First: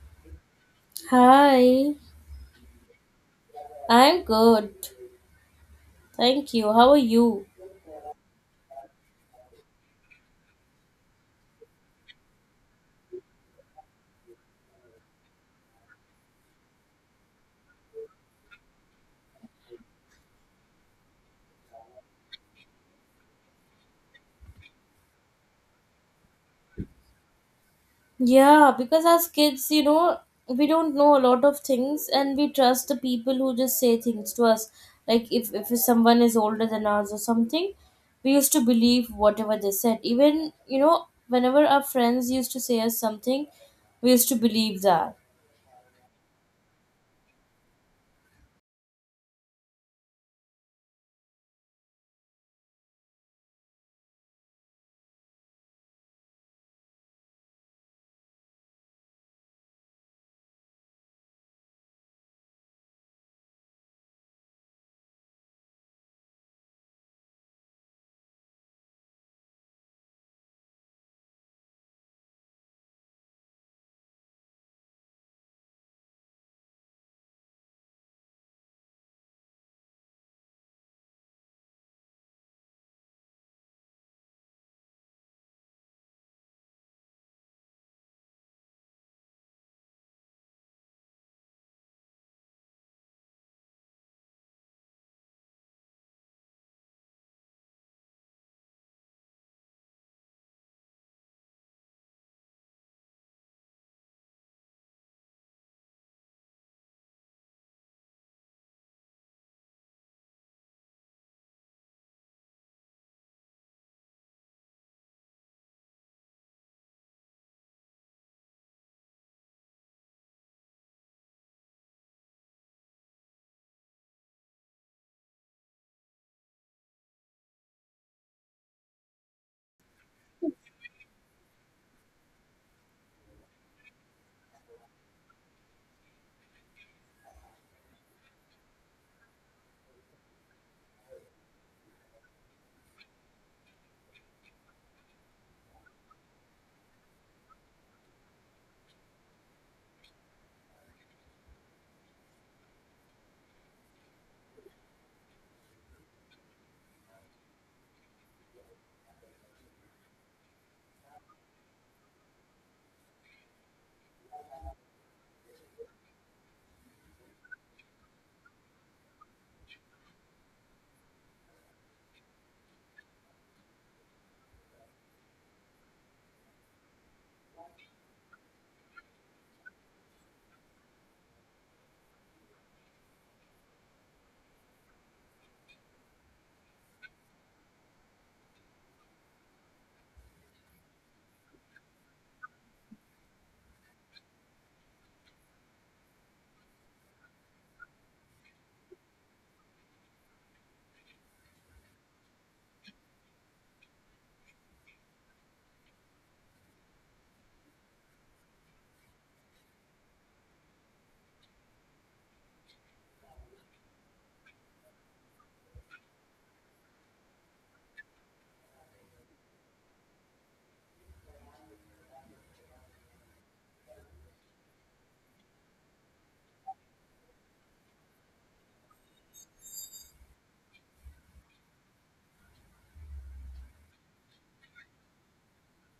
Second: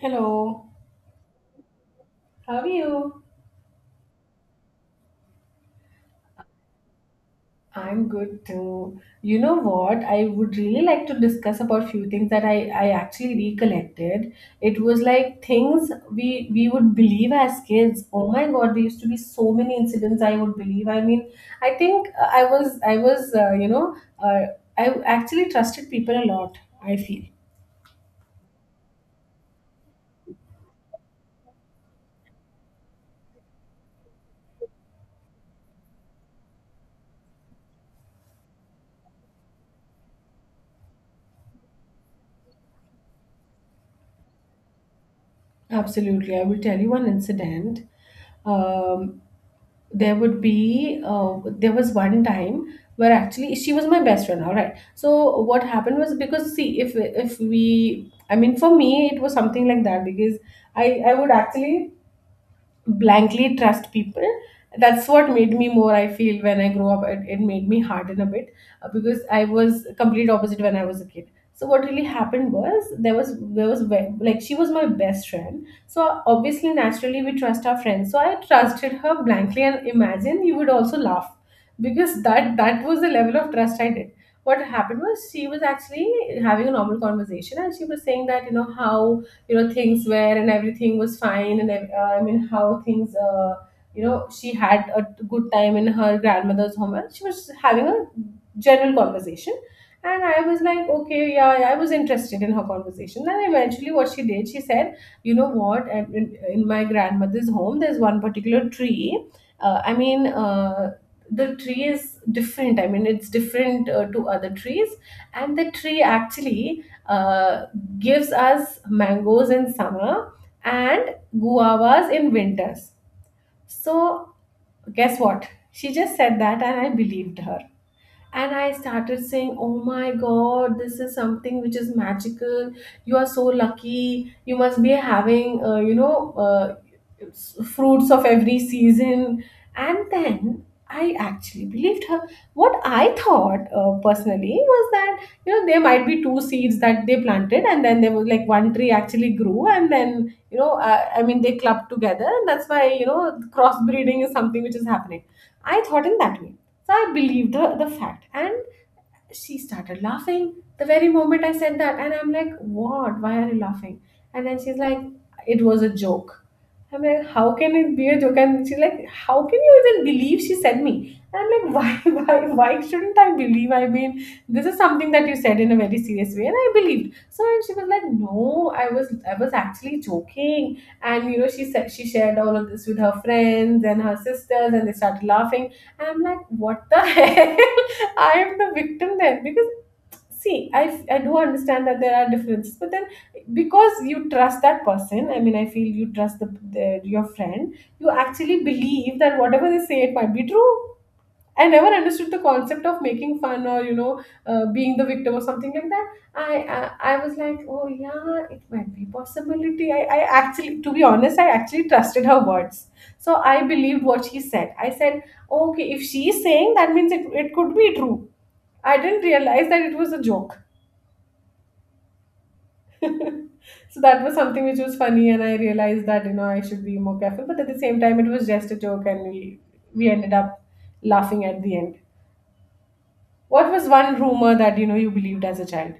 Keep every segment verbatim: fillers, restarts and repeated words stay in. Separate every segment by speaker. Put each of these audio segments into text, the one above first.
Speaker 1: Hello,
Speaker 2: Hi,
Speaker 1: how are you?
Speaker 2: I'm good. Thank you. How are you?
Speaker 1: I'm good too. You know what? I would really like to discuss about few things that I, I actually recollected. It was like things we we would believe as kids. Oh my God, there used to be so many incidents I would believe. I mean, I think uh, I was I was uh, you know uh, I actually trusted people a lot. I feel
Speaker 2: Yeah, because as kids, you know, we don't know a lot of things and we trust the people who just say things to us. Like if, if someone is older than us or something, we used to believe whatever they said. Even, you know, whenever our friends used to say us something, we used to believe that.
Speaker 1: absolutely. I will tell you one incident. Um, there would be uh, there was one time where actually she was my best friend, all right? So what happened was, because see, if if we, I mean, for me it was something like that, because i i would actually blankly trust people. That's what made me more, I feel, when I grow up it, it made me harden a bit, uh, because I was complete opposite when I was a kid. So what really happened was, there was there was ve- like she was my best friend, so obviously naturally we trust our friends, so I trusted her blankly, and imagine you would also laugh because that that was the level of trust I did. What happened was, she was actually having a normal conversation, and she was saying that, you know, how, you know, things were and everything was fine and ev- uh, I mean how things, uh, you know, she had a good time in her grandmother's home, and she was having a general conversation. And I was like, okay, yeah, yeah, I was interested in her conversation. And eventually what she did, she said, you know what, and in, in my grandmother's home there's one particular tree, uh, i mean uh, the tree is different, I mean, it's different uh, to other trees. And the tree actually, uh, gives us mangoes in summer and guavas in winters. So, guess what? She just said that and I believed her, and I started saying, oh my god, this is something which is magical. You are so lucky, you must be having uh, you know uh, s- fruits of every season. And then I actually believed her. What I thought, uh, personally, was that, you know, there might be two seeds that they planted and then there was like one tree actually grew, and then, you know uh, I mean, they clubbed together, and that's why, you know, crossbreeding is something which is happening. I thought in that way. So I believed the, the fact. And she started laughing the very moment I said that. And I'm like, what? Why are you laughing? And then she's like, it was a joke. I'm like, how can it be a joke? And she's like, how can you even believe, she said me? And I'm like, why, why, why shouldn't I believe? I mean, this is something that you said in a very serious way, and I believed. So she was like, no, I was, I was actually joking. And you know, she said she shared all of this with her friends and her sisters, and they started laughing. And I'm like, what the hell? I am the victim then, because see, I, I do understand that there are differences, but then because you trust that person, I mean, I feel you trust the, the your friend, you actually believe that whatever they say, it might be true. I never understood the concept of making fun, or, you know, uh, being the victim or something like that. I, I I was like, oh yeah, it might be possibility. I, I actually, to be honest, I actually trusted her words, so I believed what she said. I said, okay, if she's saying, that means it it could be true. I didn't realize that it was a joke. So that was something which was funny, and I realized that, you know, I should be more careful. But at the same time, it was just a joke, and we we ended up laughing at the end. What was one rumor that, you know, you believed as a child?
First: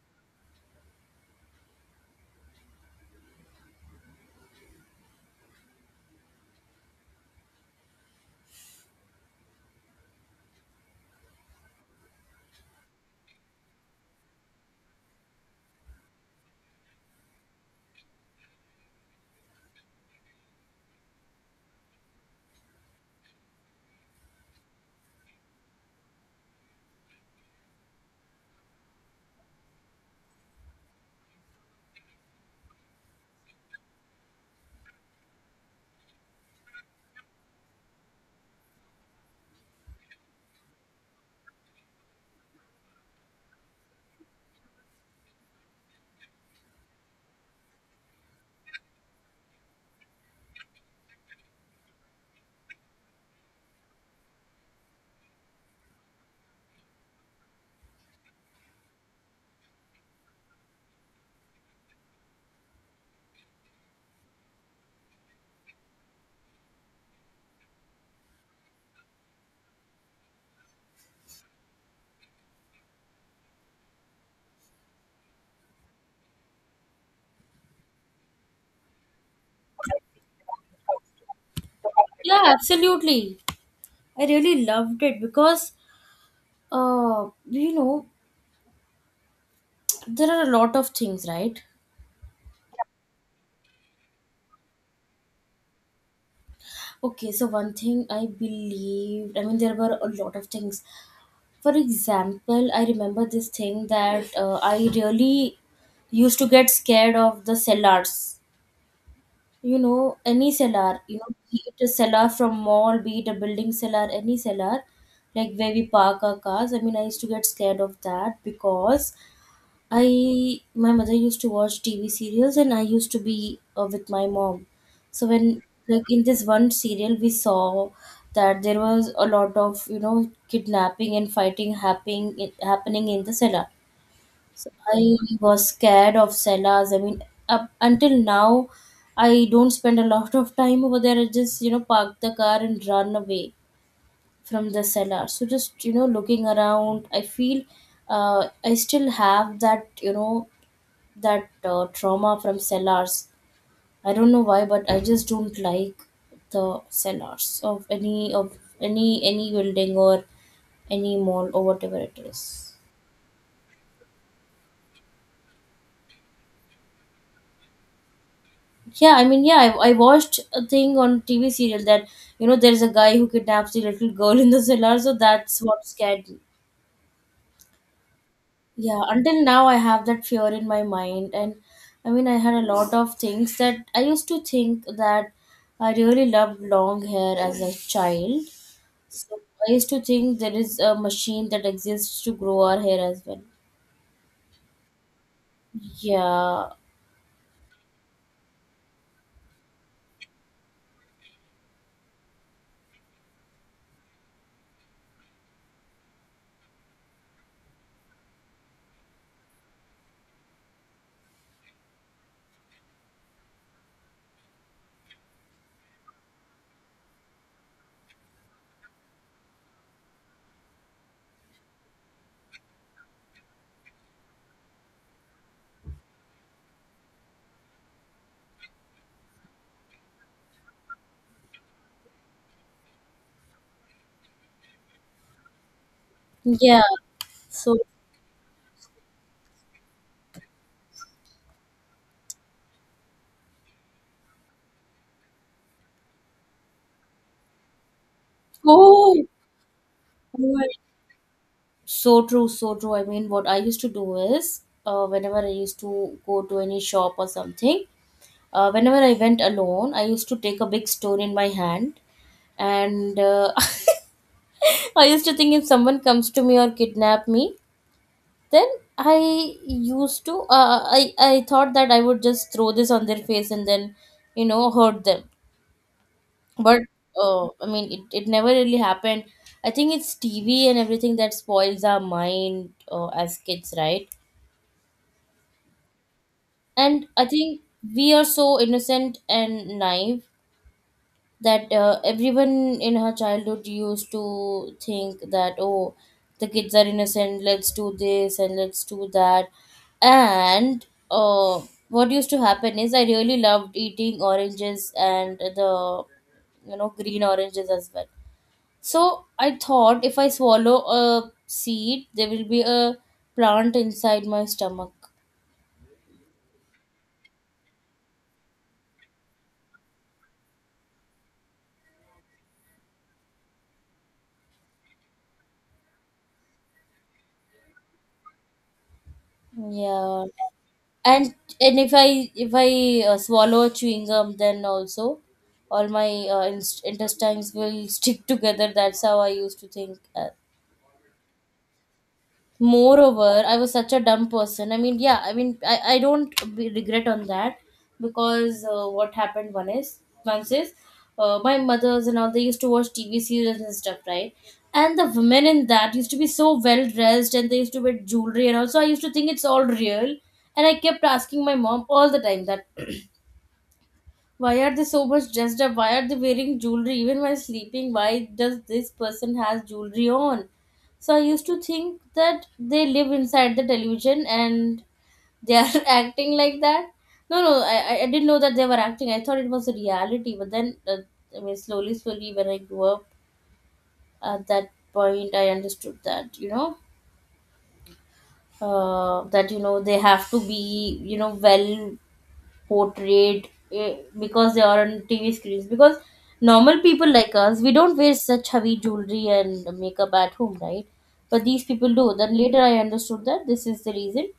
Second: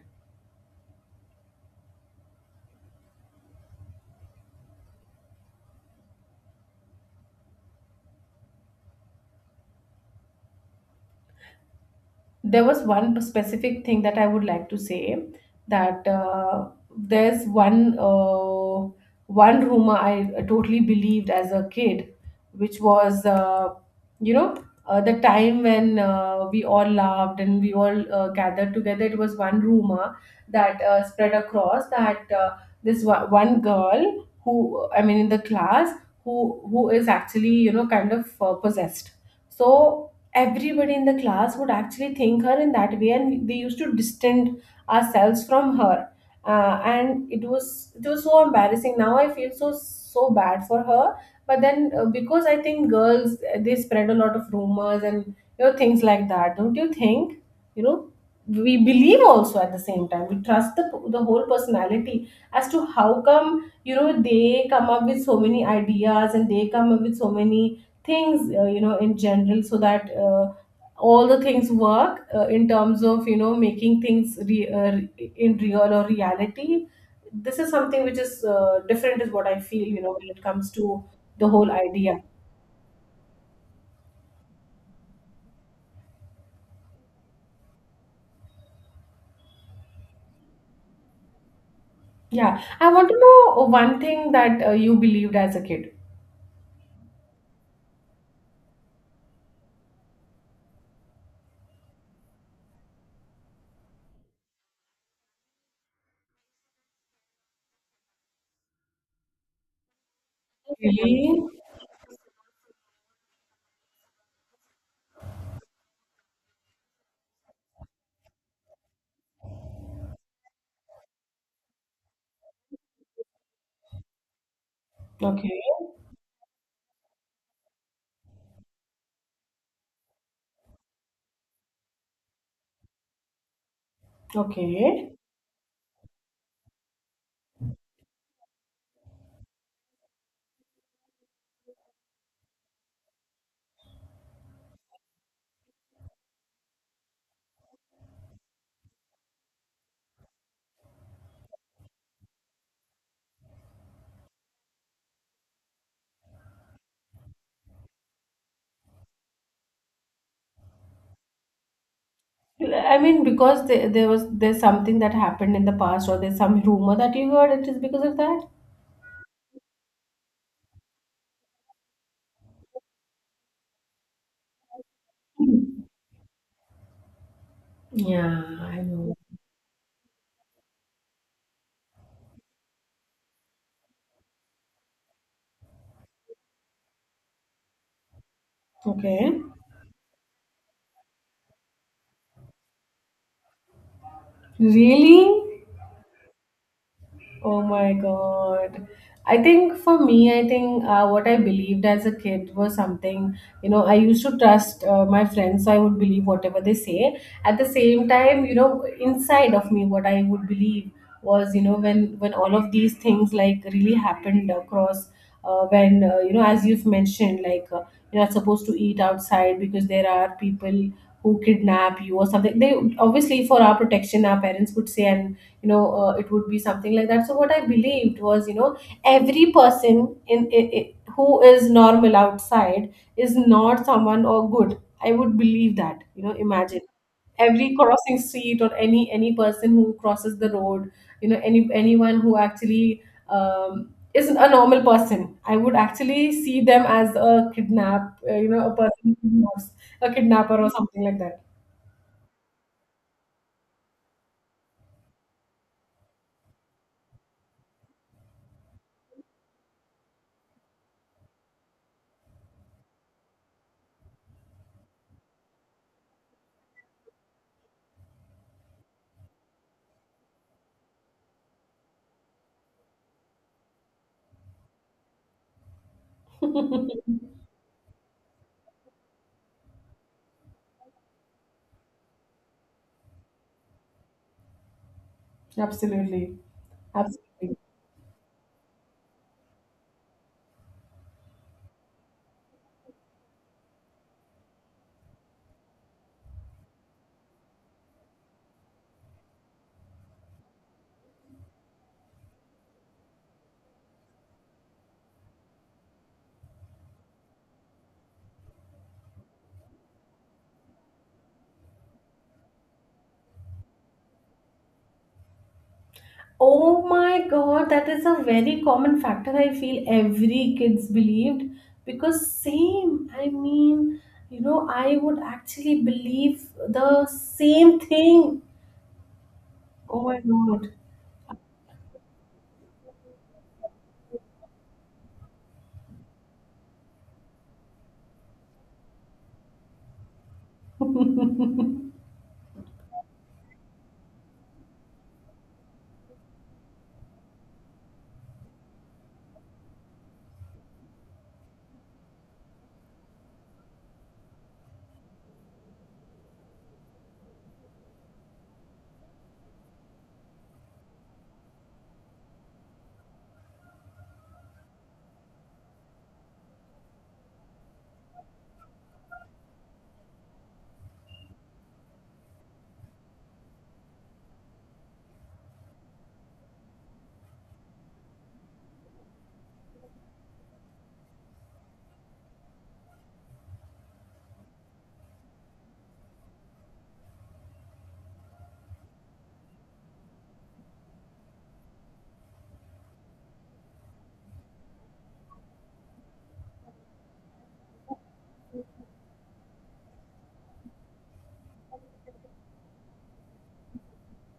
Speaker 1: There was one specific thing that I would like to say, that uh, there's one uh, one rumor I uh, totally believed as a kid, which was, uh, you know uh, the time when uh, we all laughed and we all uh, gathered together. It was one rumor that uh, spread across, that uh, this one one girl who, I mean, in the class, who who is actually, you know, kind of uh, possessed. So everybody in the class would actually think her in that way, and we used to distance ourselves from her. Uh, and it was, it was so embarrassing. Now I feel so so bad for her. But then, uh, because I think girls, uh, they spread a lot of rumors, and, you know, things like that, don't you think? You know, we believe, also at the same time we trust the the whole personality, as to how come, you know, they come up with so many ideas and they come up with so many things, uh, you know, in general, so that, uh, all the things work, uh, in terms of, you know, making things re- uh, re- in real or reality. This is something which is, uh, different, is what I feel, you know, when it comes to the whole idea.
Speaker 2: Yeah, absolutely. I really loved it because, uh, you know, there are a lot of things, right?
Speaker 1: Yeah, I want to know one thing that uh, you believed as a kid.
Speaker 2: Okay, so one thing I believed, I mean, there were a lot of things. For example, I remember this thing that uh, I really used to get scared of the cellars. You know, any cellar, you know,
Speaker 1: Really?
Speaker 2: be it a cellar from mall, be it a building cellar, any cellar, like where we park our cars. I mean, I used to get scared of that because I my mother used to watch T V serials and I used to be uh, with my mom. So when
Speaker 1: Okay.
Speaker 2: like in this one serial we saw that there was a lot of, you know, kidnapping and fighting happening happening in the cellar. So
Speaker 1: Okay.
Speaker 2: I was scared of cellars. I mean up until now I don't spend a lot of time over there. I just, you know, park the car and run away from the cellar. So just, you know, looking around I feel uh, I still have that, you know, that uh, trauma from cellars. I don't know why, but I just don't like the cellars of any of any any building or any mall or whatever it is.
Speaker 1: I mean, because there, there was, there's something that happened in the past, or there's some rumor that you heard, it is because of that.
Speaker 2: Yeah, I mean, yeah, I, I watched a thing on T V serial that you know there's a guy who kidnaps the little girl in the cellar, so that's what scared me.
Speaker 1: Yeah, I
Speaker 2: Yeah,
Speaker 1: know.
Speaker 2: until now I have that fear in my mind, and I mean, I had a lot of things that I used to think that I really loved long hair as a child. So
Speaker 1: Okay.
Speaker 2: I used to think there is a machine that exists to grow our hair as well.
Speaker 1: Really?
Speaker 2: Yeah.
Speaker 1: Oh my God. I think for me, I think uh, what I believed as a kid was something, you know, I used to trust uh, my friends, so I would believe whatever they say. At the same time, you know, inside of me, what I would believe was, you know, when, when all of these things like really happened across, uh, when, uh, you know, as you've mentioned, like, uh, you're not supposed to eat outside because there are people who kidnap you or something. They obviously, for our protection, our parents would say. And, you know uh, it would be something like that. So what I believed was, you know, every person in, in, in who is normal outside is not someone or good, I would believe that, you know, imagine
Speaker 2: Yeah.
Speaker 1: every
Speaker 2: So
Speaker 1: crossing street, or any any person who crosses the road, you know, any anyone who actually, um, isn't a normal person, I would actually see them as a kidnap, uh, you know, a person who
Speaker 2: oh,
Speaker 1: kidnaps, a kidnapper or
Speaker 2: right.
Speaker 1: something like that.
Speaker 2: So true, so true. I mean, what I used to do is, uh, whenever I used to go to any shop or something, uh, whenever I went alone, I used to take a big stone in my hand, and uh, I used to think if someone comes to me or kidnap me, then I used to uh, I I thought that I would just throw this on their face and then you know hurt them but uh, I mean, it, it never really happened. I think it's TV and everything that spoils our mind uh, as kids, right?
Speaker 1: Absolutely.
Speaker 2: And I
Speaker 1: Absolutely.
Speaker 2: think we are so innocent and naive that uh, everyone in her childhood used to think that oh the kids are innocent, let's do this and let's do that. And uh, what used to happen is I really loved eating oranges, and the, you know, green oranges as well. So I thought if I swallow a seed there will be a plant inside my stomach.
Speaker 1: Oh my god, that is a very common factor. I feel every kids believed, because same. I mean, you know, I would actually believe the same thing. Oh my
Speaker 2: Yeah. And and if i if i uh, swallow chewing gum then also all my uh, inst- intestines will stick together. That's how I used to think. Uh,
Speaker 1: god.
Speaker 2: moreover, I was such a dumb person. I mean, yeah, I mean, i, I don't be regret on that because uh, what happened one is once is uh, my mothers and all they used to watch TV series and stuff, right? And the women in that used to be so well dressed and they used to wear jewelry, and also I used to think it's all real. And I kept asking my mom all the time that why are they so much dressed up? Why are they wearing jewelry even while sleeping? Why does this person has jewelry on? So I used to think that they live inside the television and they are acting like that. No, no, I, I I didn't know that they were acting. I thought it was a reality. But then, uh, I mean, slowly, slowly, when I grew up, at that point, I understood that, you know, uh, that you know they have to be, you know, well portrayed eh, because they are on T V screens. Because normal people like us, we don't wear such heavy jewelry and makeup at home, right? But these people do. Then later I understood that this is the reason.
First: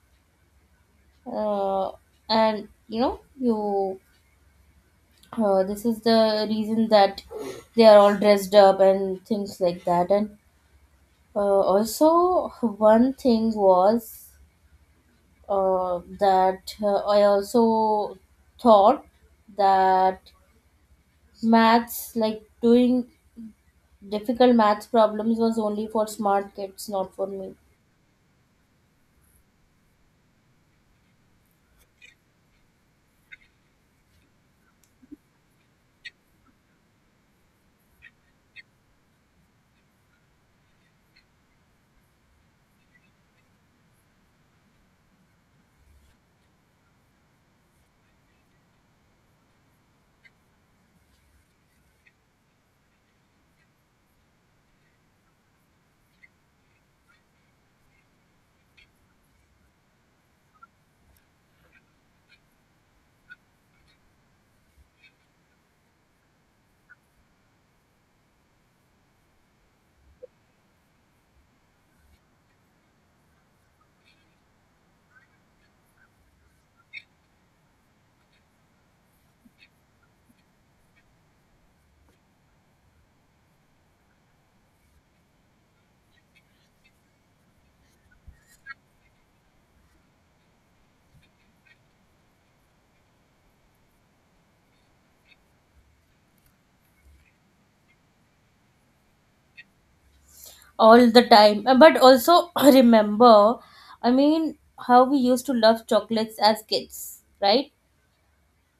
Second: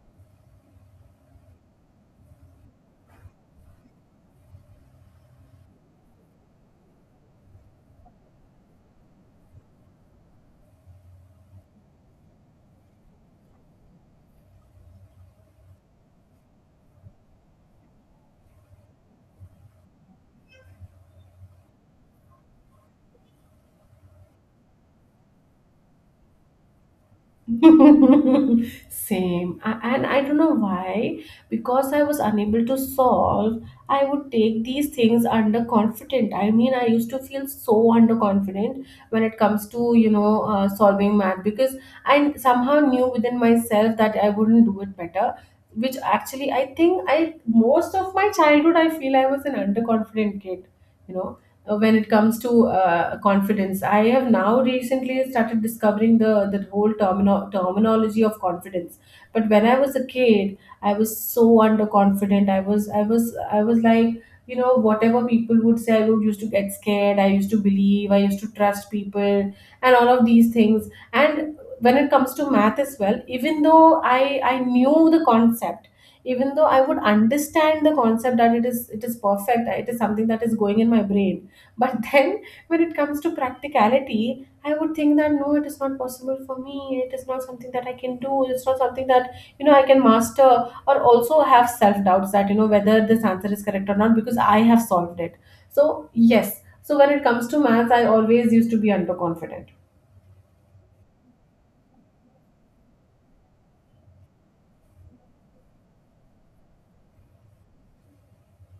Speaker 2: Uh, and you know, you uh, this is the reason that they are all dressed up and things like that. And uh, also, one thing was uh, that uh, I also thought that maths, like doing difficult maths problems, was only for smart kids, not for me.
Speaker 1: Same. I, and I don't know why, because I was unable to solve, I would take these things underconfident. I mean, I used to feel so underconfident when it comes to, you know, uh, solving math, because I somehow knew within myself that I wouldn't do it better, which actually I think I, most of my childhood, I feel I was an underconfident kid, you know, uh, when it comes to uh, confidence. I have now recently started discovering the the whole termino- terminology of confidence. But when I was a kid, I was so underconfident. I was I was I was like, you know, whatever people would say, I would used to get scared, I used to believe, I used to trust people and all of these things. And when it comes to math as well, even though i i knew the concept, even though I would understand the concept, that it is it is perfect, it is something that is going in my brain, but then when it comes to practicality, I would think that no, it is not possible for me. It is not something that I can do. It's not something that, you know, I can master, or also have self doubts that, you know, whether this answer is correct or not, because I have solved it. So, yes. So when it comes to maths, I always used to be underconfident.
Speaker 2: All the time. Uh, But also, remember, I mean, how we used to love chocolates as kids, right?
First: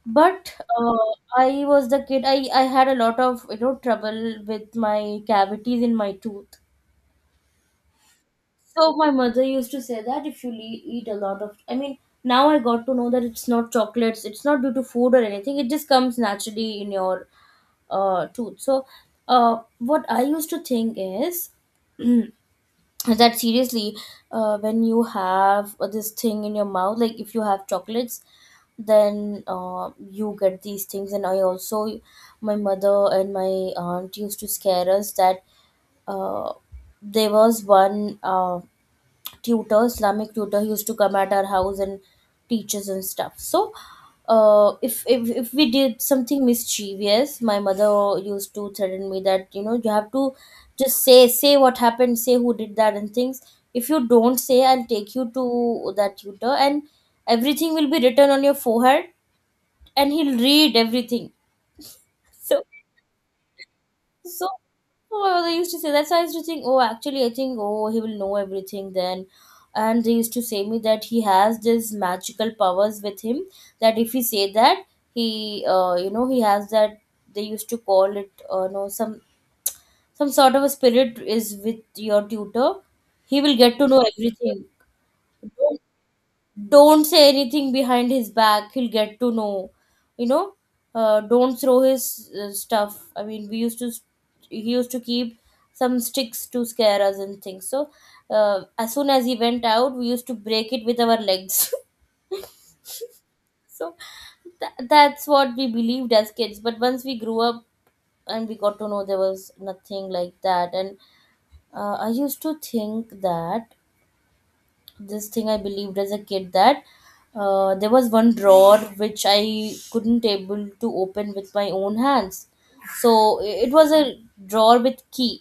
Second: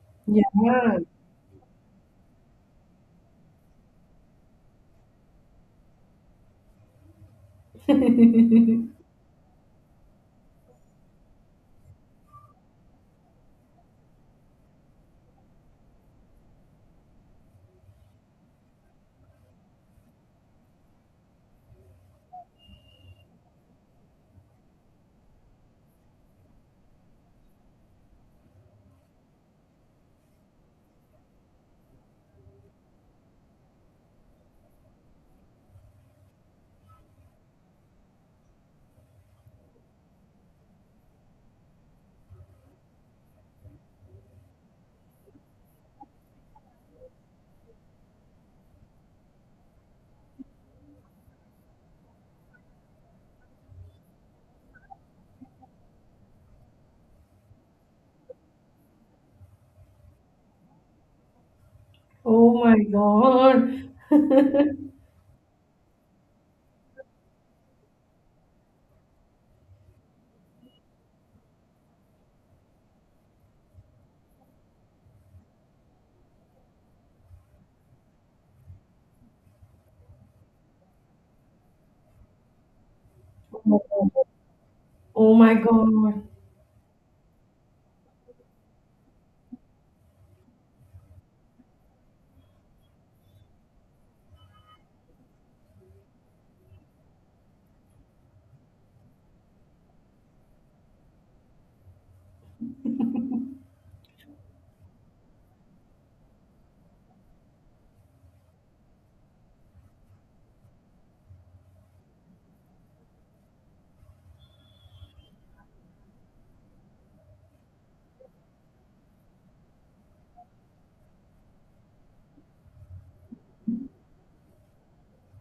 Speaker 2: But
Speaker 1: Yeah.
Speaker 2: uh, I was the kid, I, I had a lot of, you know, trouble with my cavities in my tooth. So my mother used to say that if you le- eat a lot of, I mean, now I got to know that it's not chocolates, it's not due to food or anything. It just comes naturally in your uh, tooth. So, uh, what I used to think is that seriously, uh, when you have uh, this thing in your mouth, like if you have chocolates, then uh, you get these things. And I also, my mother and my aunt used to scare us that uh, there was one. Uh, tutor, Islamic tutor. He used to come at our house and teach us and stuff. So, uh, if, if, if we did something mischievous, my mother used to threaten me that you know you have to just say say what happened, say who did that and things. If you don't say, I'll take you to that tutor, and everything will be written on your forehead, and he'll read everything.
Speaker 1: Oh
Speaker 2: So
Speaker 1: my God.
Speaker 2: so, well, they used to say, that's why I used to think, oh, actually, I think, oh, he will know everything then. And they used to say me that he has this magical powers with him that if he say that he, uh, you know, he has that. They used to call it, uh, no, some some sort of a spirit is with your tutor. He will get to know everything.
Speaker 1: Oh my
Speaker 2: Don't
Speaker 1: God.
Speaker 2: don't say anything behind his back, he'll get to know, you know. Uh, don't throw his uh, stuff. I mean, we used to, he used to keep some sticks to scare us and things. So uh, as soon as he went out we used to break it with our legs so tha- that's what we believed as kids, but once we grew up and we got to know there was nothing like that. And uh, I used to think that this thing I believed as a kid, that uh, there was one drawer which I couldn't able to open with my own hands. So i- it was a drawer with key.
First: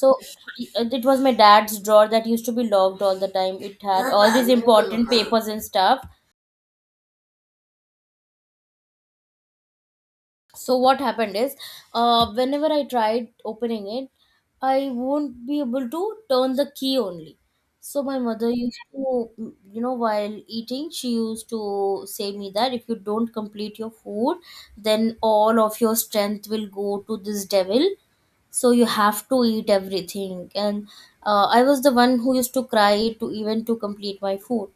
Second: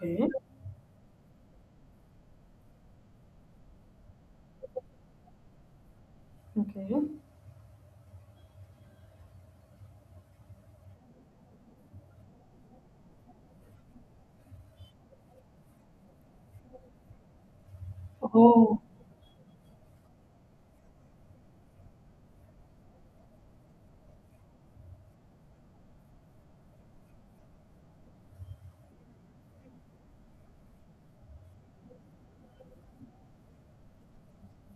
Speaker 2: So i- it was my dad's drawer that used to be locked all the time. It had all these important papers and stuff.
Speaker 1: Okay.
Speaker 2: So what happened is uh, whenever I tried opening it I won't be able to turn the key only. So my mother used
Speaker 1: Oh.
Speaker 2: to, you know, while eating she used to say me that if you don't complete your food then all of your strength will go to this devil, so you have to eat everything. And uh, I was the one who used to cry to even to complete my food.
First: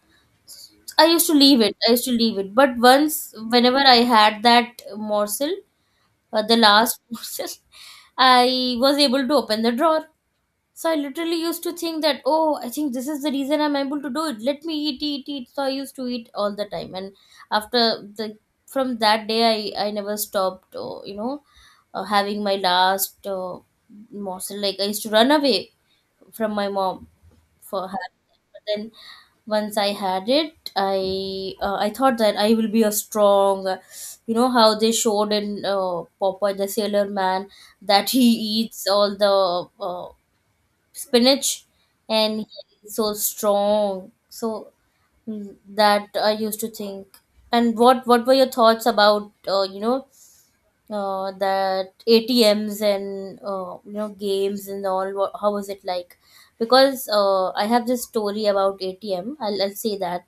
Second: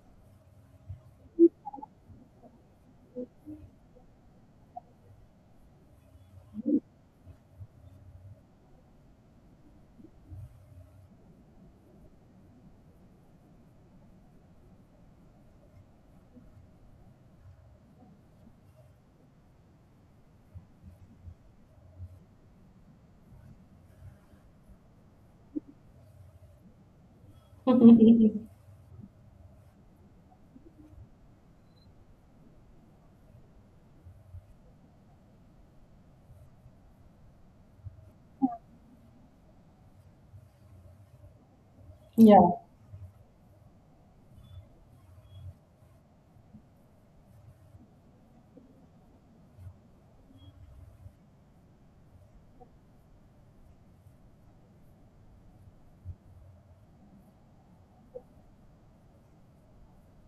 Speaker 2: I used to leave it I used to leave it but once, whenever I had that morsel, uh, the last portion, I was able to open the drawer. So I literally used to think that, oh, I think this is the reason I'm able to do it. Let me eat, eat, eat. So I used to eat all the time. And after the, from that day, I, I never stopped, uh, you know, uh, having my last uh, morsel. Like I used to run away from my mom for her. But then once I had it, I uh, I thought that I will be a strong, uh, you know, how they showed in uh, Popeye the Sailor Man, that he eats all the uh, spinach and
Speaker 1: Yeah.
Speaker 2: he is so strong. So mm, that I used to think. And what what were your thoughts about uh, you know uh, that A T Ms and uh, you know games and all? wha- How was it like? Because uh, I have this story about A T M. I'll, I'll say that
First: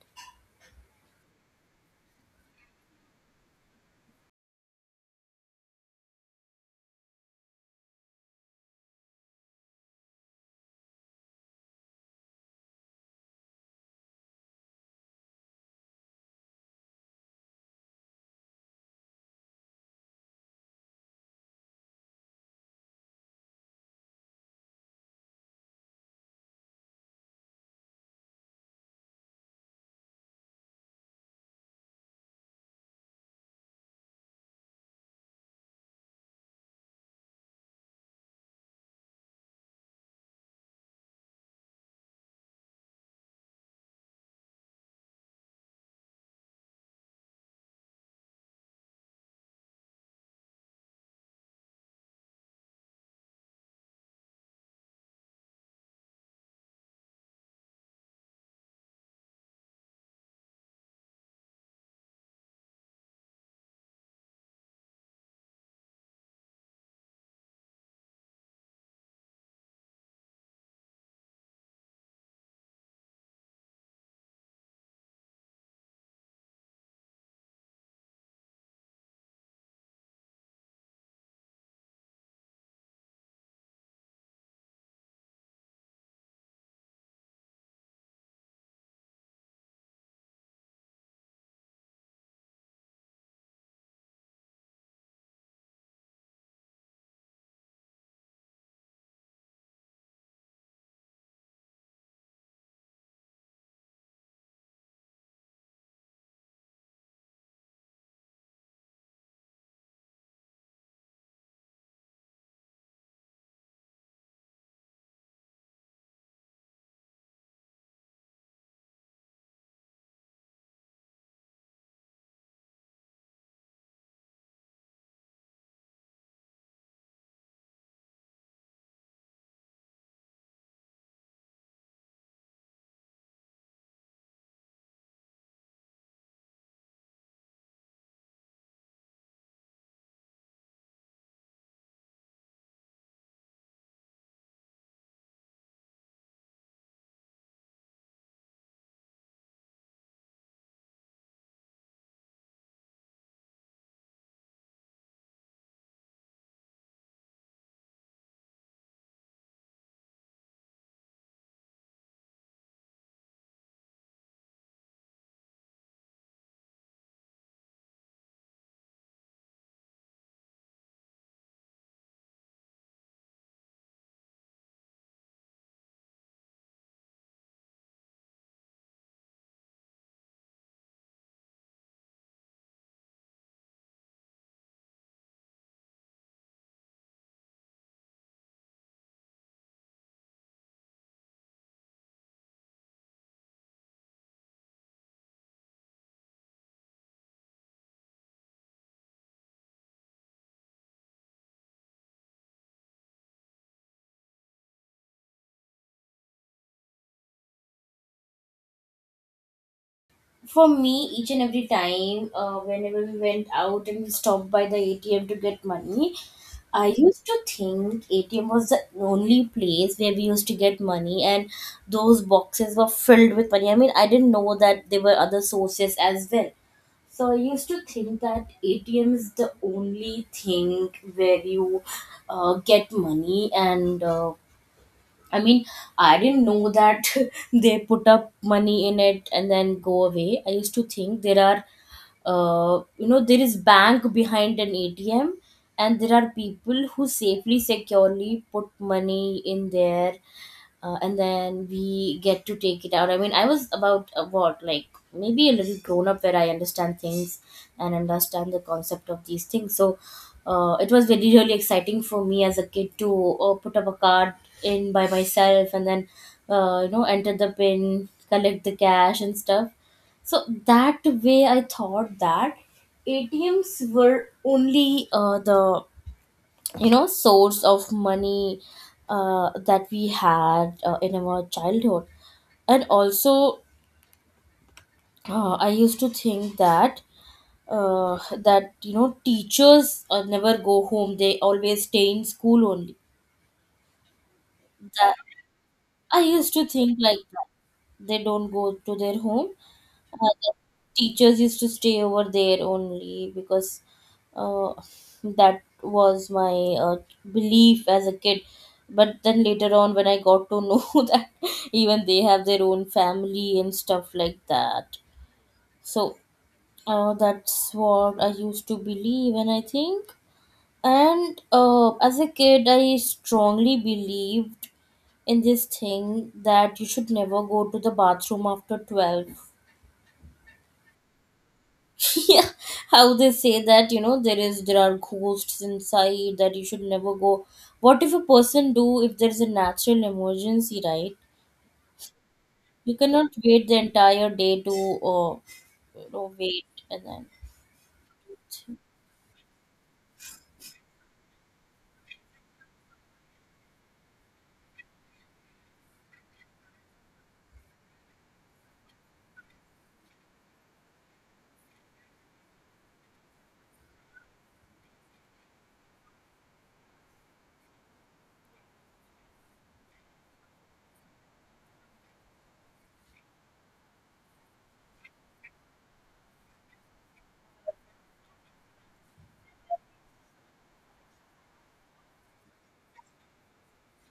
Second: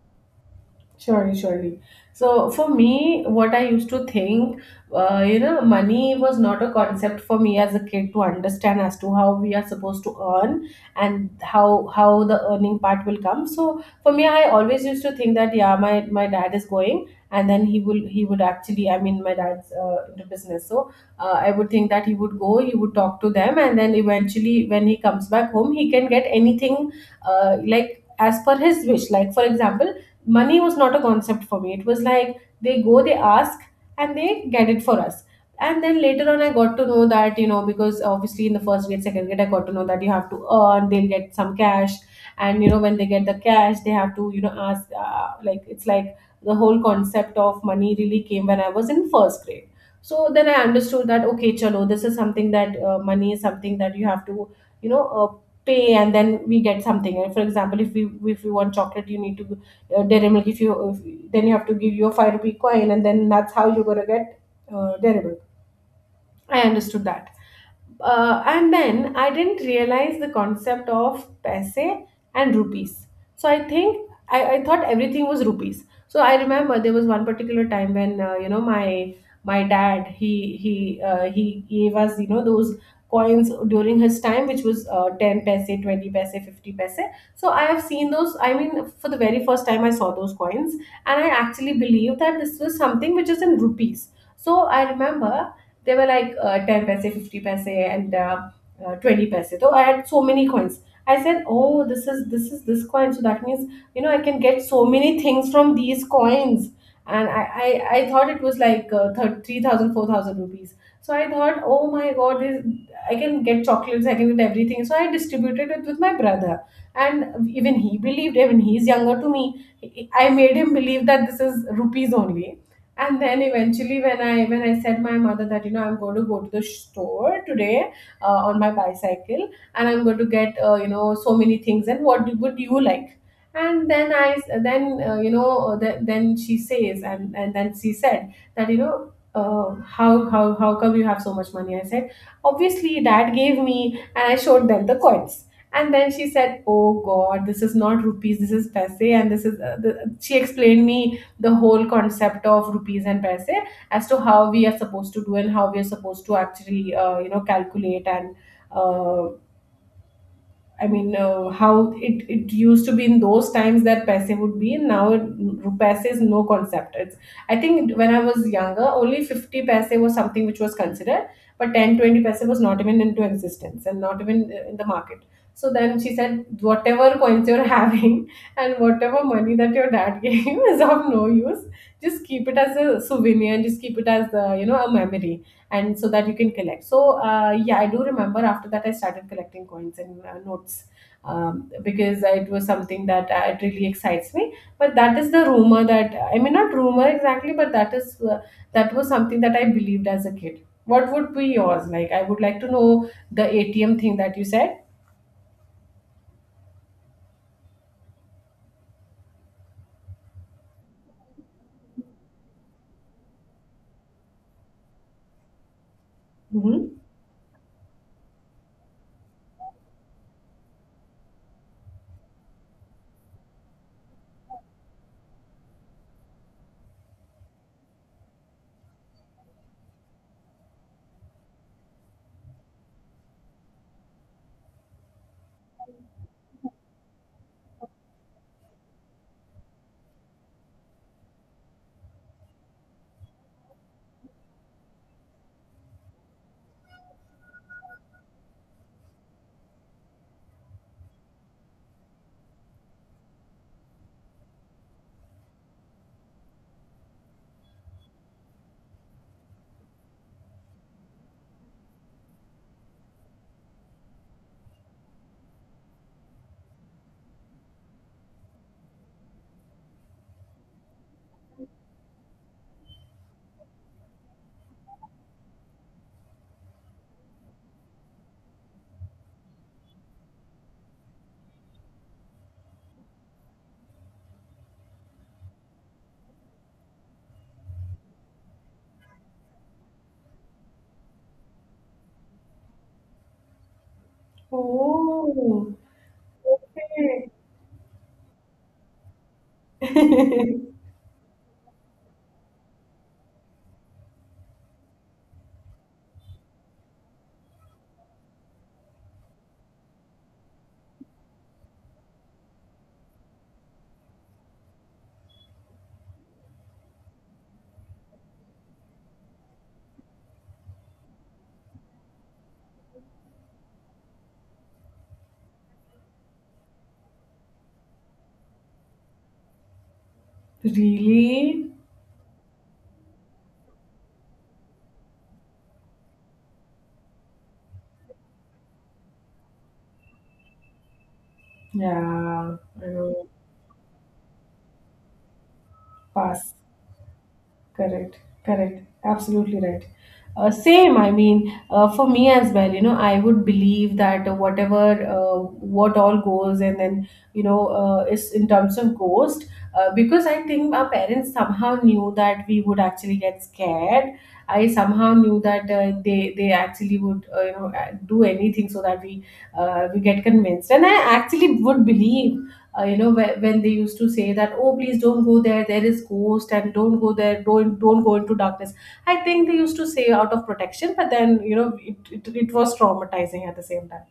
Speaker 1: Surely, surely. So for me, what I used to think, uh, you know, money was not a concept for me as a kid to understand, as to how we are supposed to earn, and how how the earning part will come. So for me, I always used to think that yeah, my my dad is going, and then he will he would actually, I mean, my dad's uh, into business, so uh, I would think that he would go, he would talk to them, and then eventually when he comes back home, he can get anything uh, like as per his wish. Like, for example, money was not a concept for me. It was like they go, they ask, and they get it for us. And then later on, I got to know that, you know, because obviously in the first grade, second grade, I got to know that you have to earn, they'll get some cash. And, you know, when they get the cash, they have to, you know, ask, uh, like, it's like the whole concept of money really came when I was in first grade. So then I understood that, okay, chalo, this is something that uh, money is something that you have to, you know, uh, pay, and then we get something. And for example, if we if we want chocolate, you need to uh, dairy milk, if you if, then you have to give your 5 rupee coin, and then that's how you're going to get uh, dairy milk. I understood that. Uh, and then I didn't realize the concept of paise and rupees. So I think I, I thought everything was rupees. So I remember there was one particular time when uh, you know, my my dad, he he uh, he gave us, you know, those coins during his time, which was uh, 10 paise, 20 paise, 50 paise. So I have seen those, I mean, for the very first time I saw those coins, and I actually believe that this was something which is in rupees. So I remember they were like uh, 10 paise, 50 paise, and uh, uh, 20 paise. So I had so many coins. I said, oh, this is this is this coin, so that means, you know, I can get so many things from these coins. And i i, I thought it was like uh, thir- 3000 rupees. So I thought, oh my god, this, I can get chocolates, I can get everything. So I distributed it with my brother, and even he believed. Even he's younger to me, I made him believe that this is rupees only. And then eventually when i when i said my mother that, you know, I'm going to go to the store today uh, on my bicycle, and I'm going to get, uh, you know, so many things. And what would you like? And then I, then, uh, you know, uh, th- then she says, and and then she said that, you know, uh, how how how come you have so much money? I said, obviously dad gave me. And I showed them the coins. And then she said, oh god, this is not rupees, this is paise. And this is uh, the, She explained me the whole concept of rupees and paise, as to how we are supposed to do, and how we are supposed to actually, uh, you know, calculate. And uh, I mean, uh, how it, it used to be in those times that paise would be, and now it, paise is no concept. It's I think when I was younger, only 50 paise was something which was considered, but ten, twenty paise was not even into existence, and not even uh, in the market. So then she said, whatever coins you're having, and whatever money that your dad gave you is of no use. Just keep it as a souvenir, and just keep it as, uh, you know, a memory, and so that you can collect. So, uh, yeah, I do remember after that I started collecting coins and uh, notes, um, because it was something that uh, it really excites me. But that is the rumor that, uh, I mean, not rumor exactly, but that is uh, that was something that I believed as a kid. What would be yours? Like, I would like to know the A T M thing that you said.
Speaker 2: for me, each and every time, uh, whenever we went out and we stopped by the A T M to get money,
Speaker 1: Hmm.
Speaker 2: I used to think A T M was the only place where we used to get money, and those boxes were filled with money. I mean, I didn't know that there were other sources as well. So I used to think that A T M is the only thing where you uh, get money, and uh, I mean, I didn't know that they put up money in it and then go away. I used to think there are, uh, you know, there is bank behind an A T M, and there are people who safely, securely put money in there uh, and then we get to take it out. I mean, I was about uh, what, like maybe a little grown up where I understand things and understand the concept of these things. So uh, it was really, really exciting for me as a kid to uh, put up a card in by myself and then, uh, you know, enter the pin, collect the cash and stuff. So that way I thought that A T Ms were only uh, the you know source of money uh, that we had uh, in our childhood, and also uh, i used to think that uh, that you know teachers uh, never go home, they always stay in school only. That
Speaker 1: Oh,
Speaker 2: I used to think, like
Speaker 1: okay.
Speaker 2: that they don't go to their home. Uh, Teachers used to stay over there only because uh, that was my uh, belief as a kid. But then later on, when I got to know that even they have their own family and stuff like that. So uh, that's what I used to believe, and I think. And uh, as a kid, I strongly believed in this thing that you should never go to the bathroom after twelve.
Speaker 1: Really?
Speaker 2: Yeah, how they say that you know there is, there are ghosts inside, that you should never go. What if a person do if there's a natural emergency, right?
Speaker 1: Yeah, I
Speaker 2: You
Speaker 1: know.
Speaker 2: cannot wait the entire day to uh, you know
Speaker 1: Pass.
Speaker 2: wait and then.
Speaker 1: Correct, correct, absolutely right. Uh, same, I mean, uh, for me as well, you know, I would believe that whatever, uh, what all goes, and then, you know, uh, is in terms of ghost, uh, because I think our parents somehow knew that we would actually get scared. I somehow knew that uh, they they actually would, uh, you know, uh, do anything so that we uh, we get convinced, and I actually would believe, uh, you know, whe- when they used to say that, oh, please don't go there, there is ghost, and don't go there, don't don't go into darkness. I think they used to say out of protection, but then, you know, it, it, it was traumatizing at the same time.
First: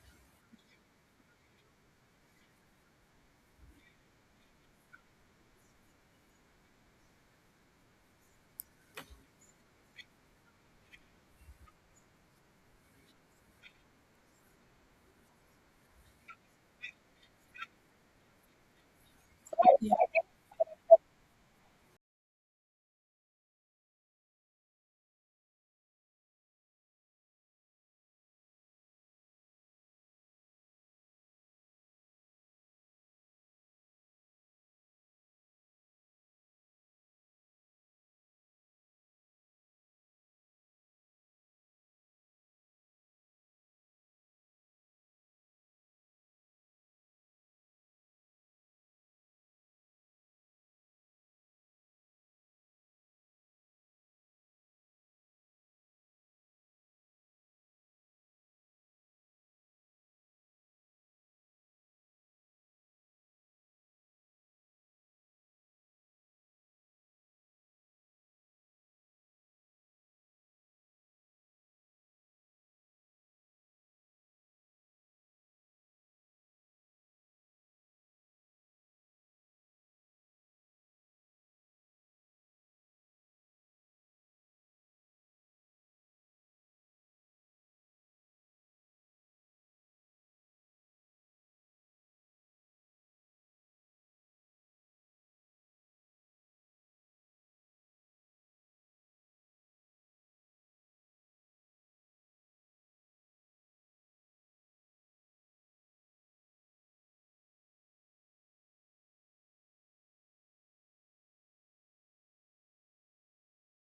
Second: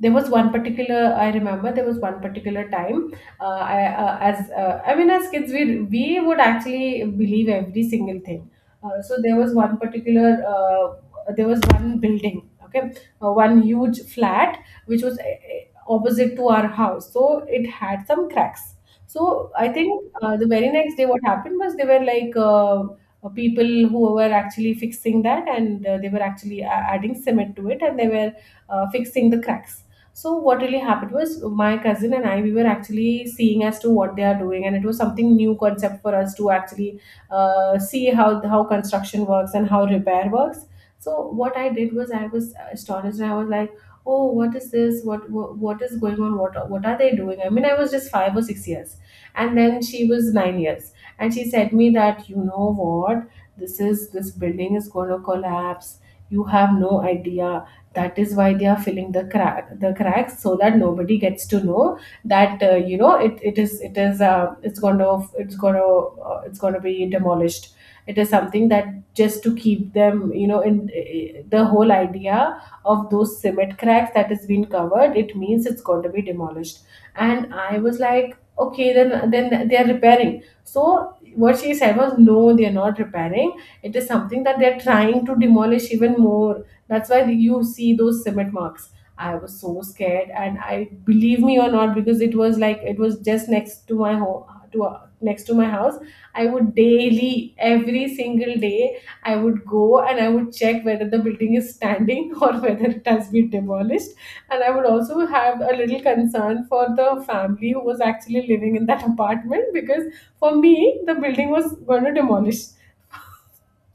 Speaker 1: There was one particular I remember there was one particular time. uh, I, uh, as uh, I mean, as kids, we we would actually believe every single thing. Uh, so there was one particular uh, there was one building, okay, uh, one huge flat, which was, uh, opposite to our house, so it had some cracks. So I think, uh, the very next day what happened was, they were like, uh, uh, people who were actually fixing that, and uh, they were actually a- adding cement to it, and they were, uh, fixing the cracks. So what really happened was, my cousin and I, we were actually seeing as to what they are doing, and it was something new concept for us to actually, uh, see how how construction works and how repair works. So what I did was, I was astonished, and I was like, oh, what is this? What what, what is going on? What what are they doing? I mean, I was just five or six years, and then she was nine years, and she said me that, you know what, this is this building is going to collapse. You have no idea. That is why they are filling the crack the cracks, so that nobody gets to know that, uh, you know, it, it is it is, uh, it's going to it's going to uh, it's going to be demolished. It is something that, just to keep them, you know, in eh, eh, the whole idea of those cement cracks that has been covered, it means it's going to be demolished. And I was like, okay, then then they are repairing. So, what she said was, no, they are not repairing. It is something that they're trying to demolish even more. That's why you see those cement marks. I was so scared, and I believe me or not, because it was like it was just next to my home, to, uh, next to my house. I would daily, every single day, I would go and I would check whether the building is standing or whether it has been demolished. And I would also have a little concern for the family who was actually living in that apartment, because for me, the building was going to demolish,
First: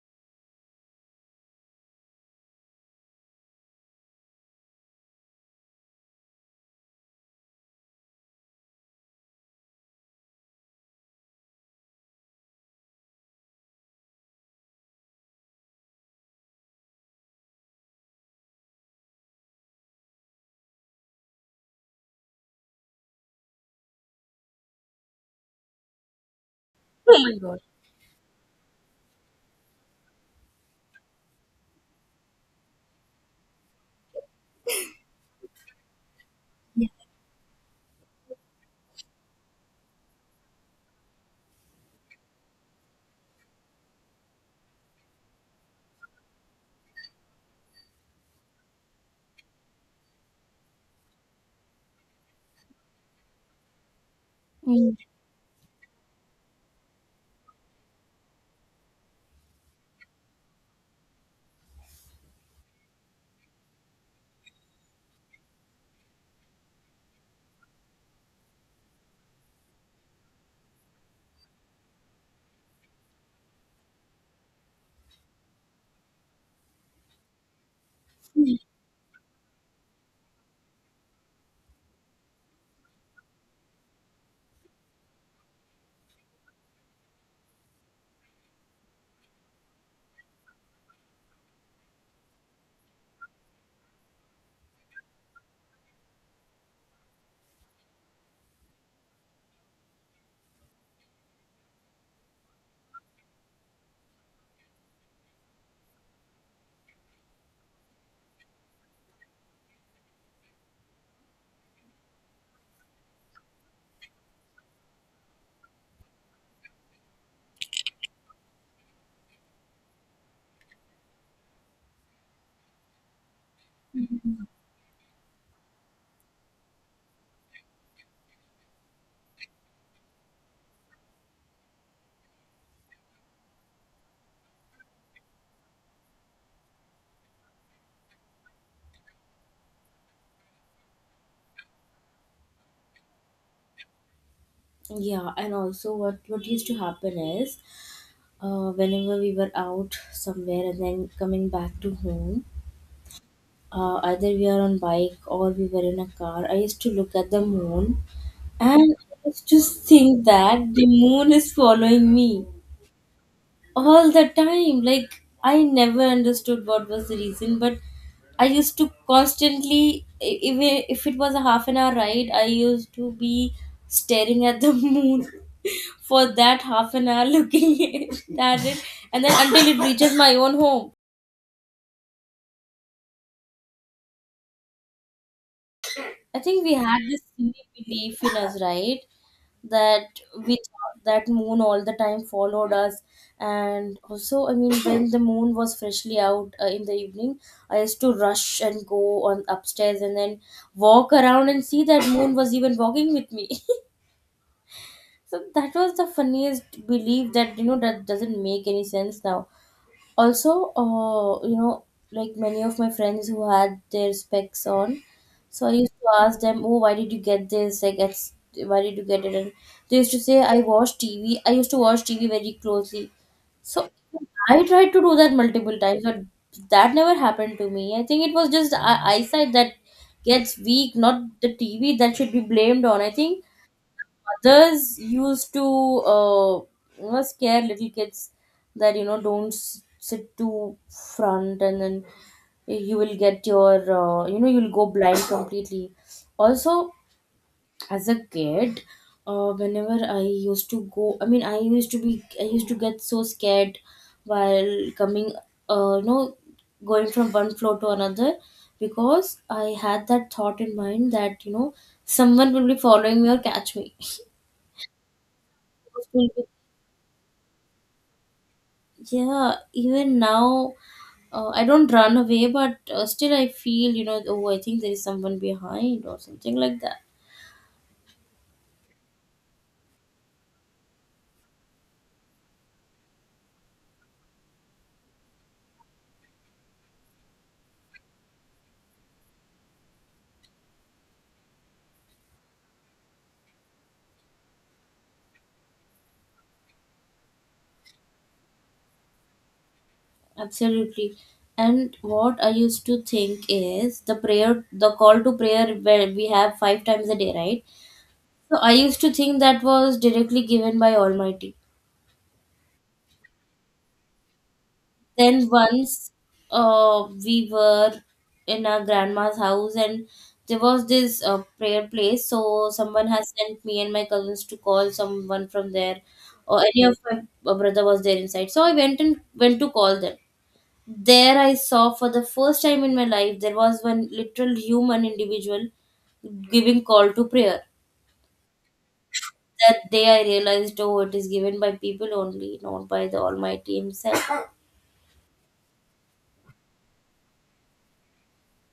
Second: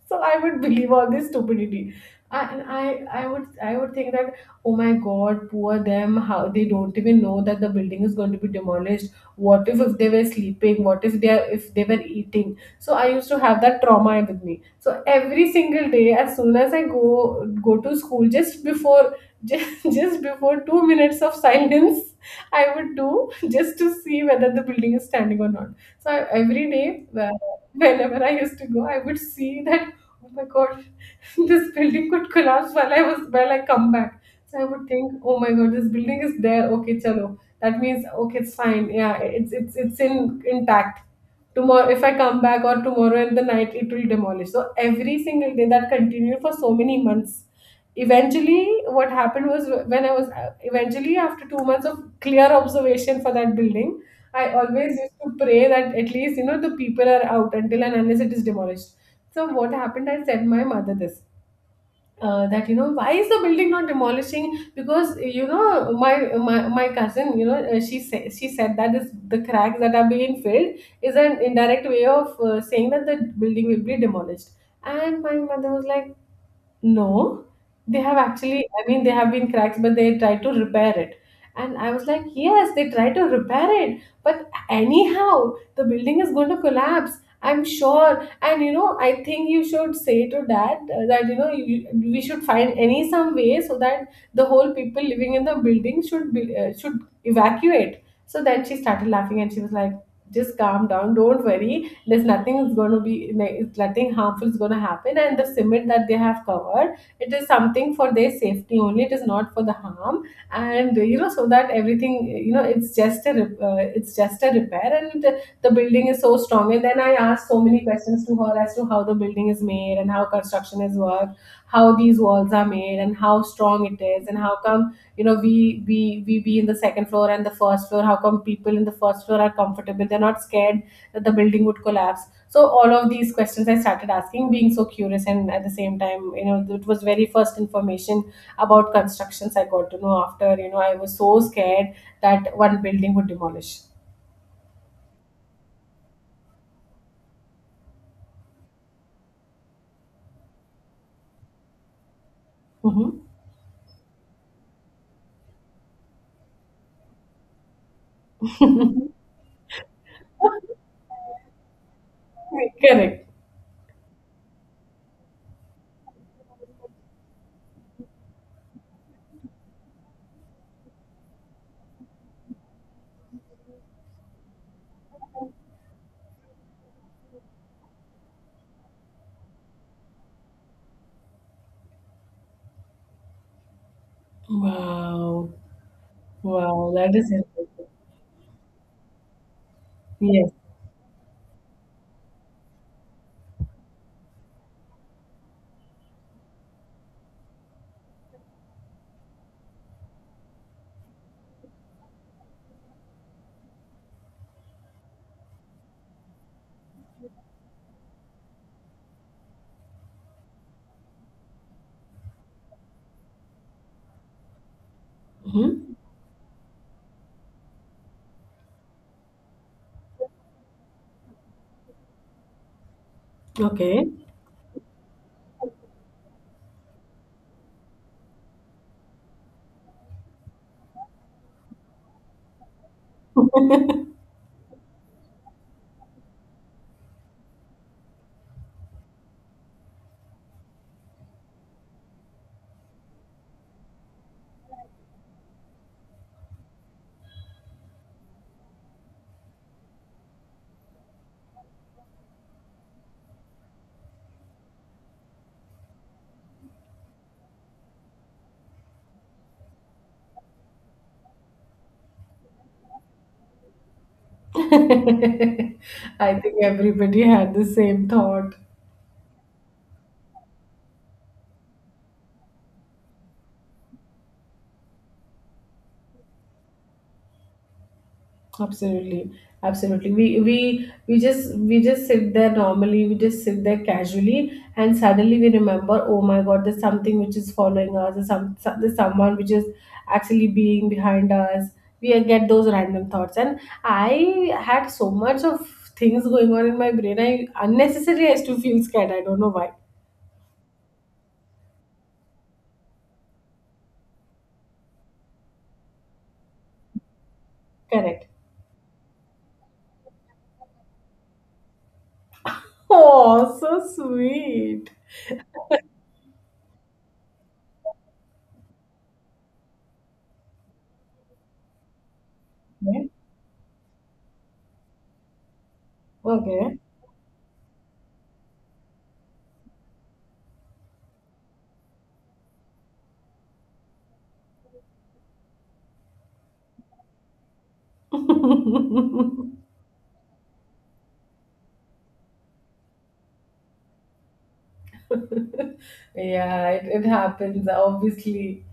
Speaker 1: so I would believe all this stupidity. I, and I, I would I would think that, oh my god, poor them, how they don't even know that the building is going to be demolished. What if if they were sleeping? What if they are, if they were eating? So I used to have that trauma with me. So every single day, as soon as I go go to school, just before just, just before two minutes of silence, I would do just to see whether the building is standing or not. So I- every day,
Speaker 2: Oh my
Speaker 1: wh-
Speaker 2: god.
Speaker 1: whenever I used to go, I would see that, oh my god, this building could collapse while I was while I come back. So I would think, oh my god, this building is there. Okay, chalo. That means okay, it's fine. Yeah, it's it's it's in intact. Tomorrow, if I come back, or tomorrow in the night, it will demolish. So every single day that continued for so many months. Eventually what happened was when I was Eventually, after two months of clear observation for that building, I
Speaker 2: Mm.
Speaker 1: always used to pray that, at least, you know, the people are out until and unless it is demolished. So what happened, I said my mother this, uh, that, you know, why is the building not demolishing? Because, you know, my my, my cousin, you know, uh, she said she said, that is the cracks that are being filled, is an indirect way of, uh, saying that the building will be demolished. And my mother was like, no, they have actually, I mean, they have been cracks, but they tried to repair it. And I was like, yes, they tried to repair it. But anyhow, the building is going to collapse. I'm sure. And, you know, I think you should say to dad, uh, that, you know, you, we should find any some way so that the whole people living in the building should be, uh, should evacuate. So then she started laughing, and she was like, just calm down, don't worry, there's nothing is going to be like, it's nothing harmful is going to happen, and the cement that they have covered, it is something for their safety only, it is not for the harm. And you know, so that everything, you know, it's just a rep- uh, it's just a repair. And the building is so strong. And then I asked so many questions to her, as to how the building is made and how construction is worked, how these walls are made and how strong it is, and how come, you know, we we we be in the second floor and the first floor, how come people in the first floor are comfortable, they're not scared that the building would collapse. So all of these questions I started asking, being so curious, and at the same time, you know, it was very first information about constructions I got to know, after, you know, I was so scared that one building would demolish.
Speaker 2: Yeah, and also what what used to happen is, uh, whenever we were out somewhere and then coming back to home,
Speaker 1: Hmm.
Speaker 2: uh, either we are on bike or we were in a car. I used to look at the moon, and I just think that the moon is following me
Speaker 1: Correct.
Speaker 2: all the time. Like, I never understood what was the reason, but I used to constantly, e- even if it was a half an hour ride, I used to be staring at the moon for that half an hour, looking at it, and then until it reaches my own home.
Speaker 1: Wow,
Speaker 2: I think we
Speaker 1: wow,
Speaker 2: had
Speaker 1: that
Speaker 2: this
Speaker 1: is
Speaker 2: silly
Speaker 1: interesting.
Speaker 2: belief in us, right? That
Speaker 1: Yes.
Speaker 2: we thought that moon all the time followed us, and also, I mean, when the moon was freshly out uh, in the evening, I used to rush and go on upstairs and then walk around and see that moon was even walking with me. So that was the funniest belief that you know that doesn't make any sense now. Also, uh, you know like many of my friends who had their specs on, so I used
Speaker 1: Hmm.
Speaker 2: to ask them, oh, why did you get this, like it's, why did you get it? And they used to say, I watch TV, I used to watch TV very closely. So
Speaker 1: Okay.
Speaker 2: I tried to do that multiple times, but that never happened to me. I think it was just eye- eyesight that gets weak, not the TV that should be blamed on. I think mothers used to uh, you know scare little kids that you know don't s- sit too front, and then you will get your uh, you know you'll go blind completely. Also, as a kid, uh, whenever I used to go I mean I used to be I used to get so scared while coming, uh, you know going from one floor to another, because I had that thought in mind that you know someone will be following me or catch me.
Speaker 1: I think everybody had the same thought.
Speaker 2: Yeah, even now, uh, I don't run away, but uh, still I feel, you know, oh, I think there is someone behind or something like that.
Speaker 1: Absolutely, absolutely. We we we just we just sit there normally. We just sit there casually, and suddenly we remember, oh my God, there's something which is following us. There's some so- there's someone which is actually being behind us. We get those random thoughts, and I had so much of things going on in my brain. I unnecessarily has to feel scared. I don't know why.
Speaker 2: Absolutely. And what I used to think is the prayer, the call to prayer where we have five times a day, right?
Speaker 1: Correct.
Speaker 2: So I used to think that was directly given by Almighty.
Speaker 1: Oh, so sweet.
Speaker 2: Then once uh, we were in our grandma's house and there was this uh, prayer place. So someone has sent me and my cousins to call someone from there, or
Speaker 1: Okay.
Speaker 2: any of my uh, brother was there inside. So I went and went to call them. There I saw for the first time in my life there was one literal human individual giving call to prayer.
Speaker 1: Okay.
Speaker 2: That day I realized, oh, it is given by people only, not by the Almighty Himself.
Speaker 1: Yeah, it, it happens, obviously.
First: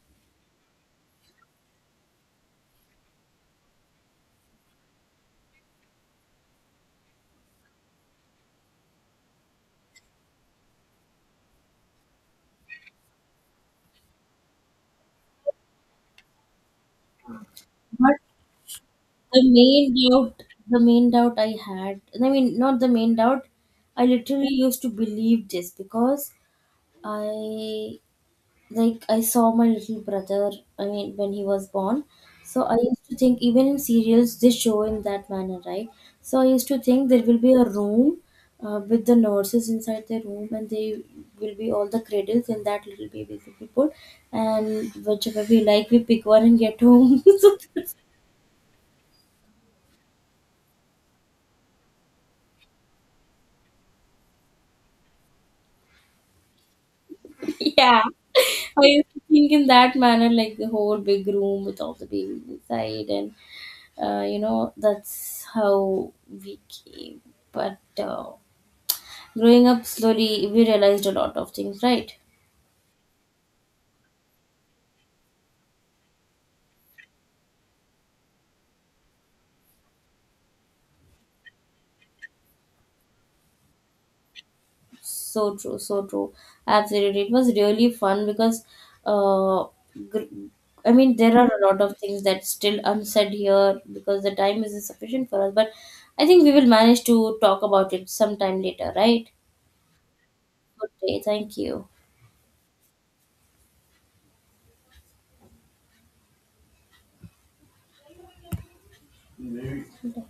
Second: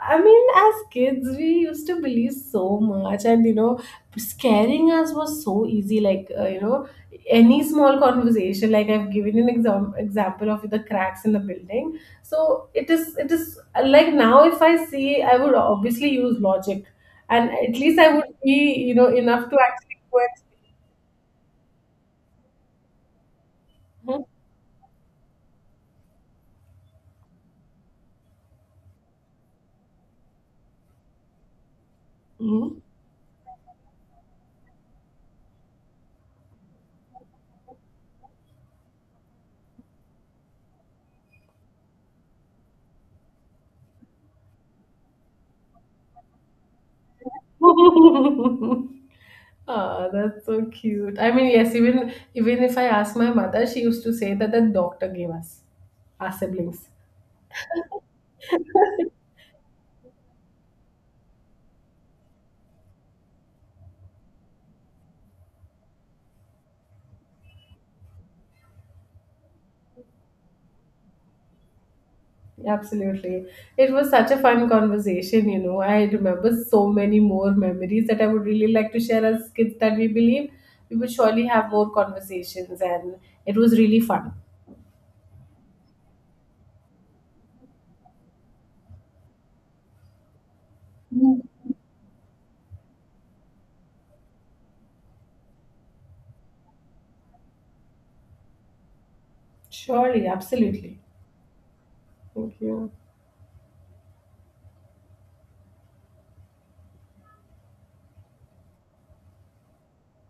Speaker 1: I mean, as kids, we used to believe so much, and you know, scaring us was so easy. Like, uh, you know, any small conversation, like I've given an exam- example of the cracks in the building. So it is, it is like, now if I see, I would obviously use logic, and at least I
Speaker 2: But
Speaker 1: would be, you know,
Speaker 2: the
Speaker 1: enough to
Speaker 2: main
Speaker 1: actually go
Speaker 2: doubt the main doubt I had, I mean, not the main doubt, I
Speaker 1: and.
Speaker 2: literally used to believe this because i like i saw my little brother, I mean when he was born. So I
Speaker 1: Mhm.
Speaker 2: used to think, even in serials they show in that manner, right? So I used to think there will be a room uh, with the nurses inside the room, and they will be all the cradles and that little baby will be put, and whichever we like we pick one and get home.
Speaker 1: Mhm. Ah, that's so cute. I mean, yes, even even if I ask my mother, she used to say that the doctor gave us our siblings.
Speaker 2: Yeah. I used to think in that manner, like the whole big room with all the babies inside, and uh, you know, that's how we came. But uh, growing up slowly, we realized a lot of things, right?
Speaker 1: Absolutely. It was such a fun conversation, you know. I remember so many more memories that I would really like to share as kids that we believe. We would surely have more conversations, and it was really fun.
Speaker 2: So true, so true. Absolutely. It was really fun because, uh, gr- I mean, there are a lot of things that still unsaid here because the time isn't sufficient for us, but I think we will manage to talk about it sometime later, right?
Speaker 1: Surely, absolutely.
Speaker 2: Okay, thank you.
Speaker 1: Thank you.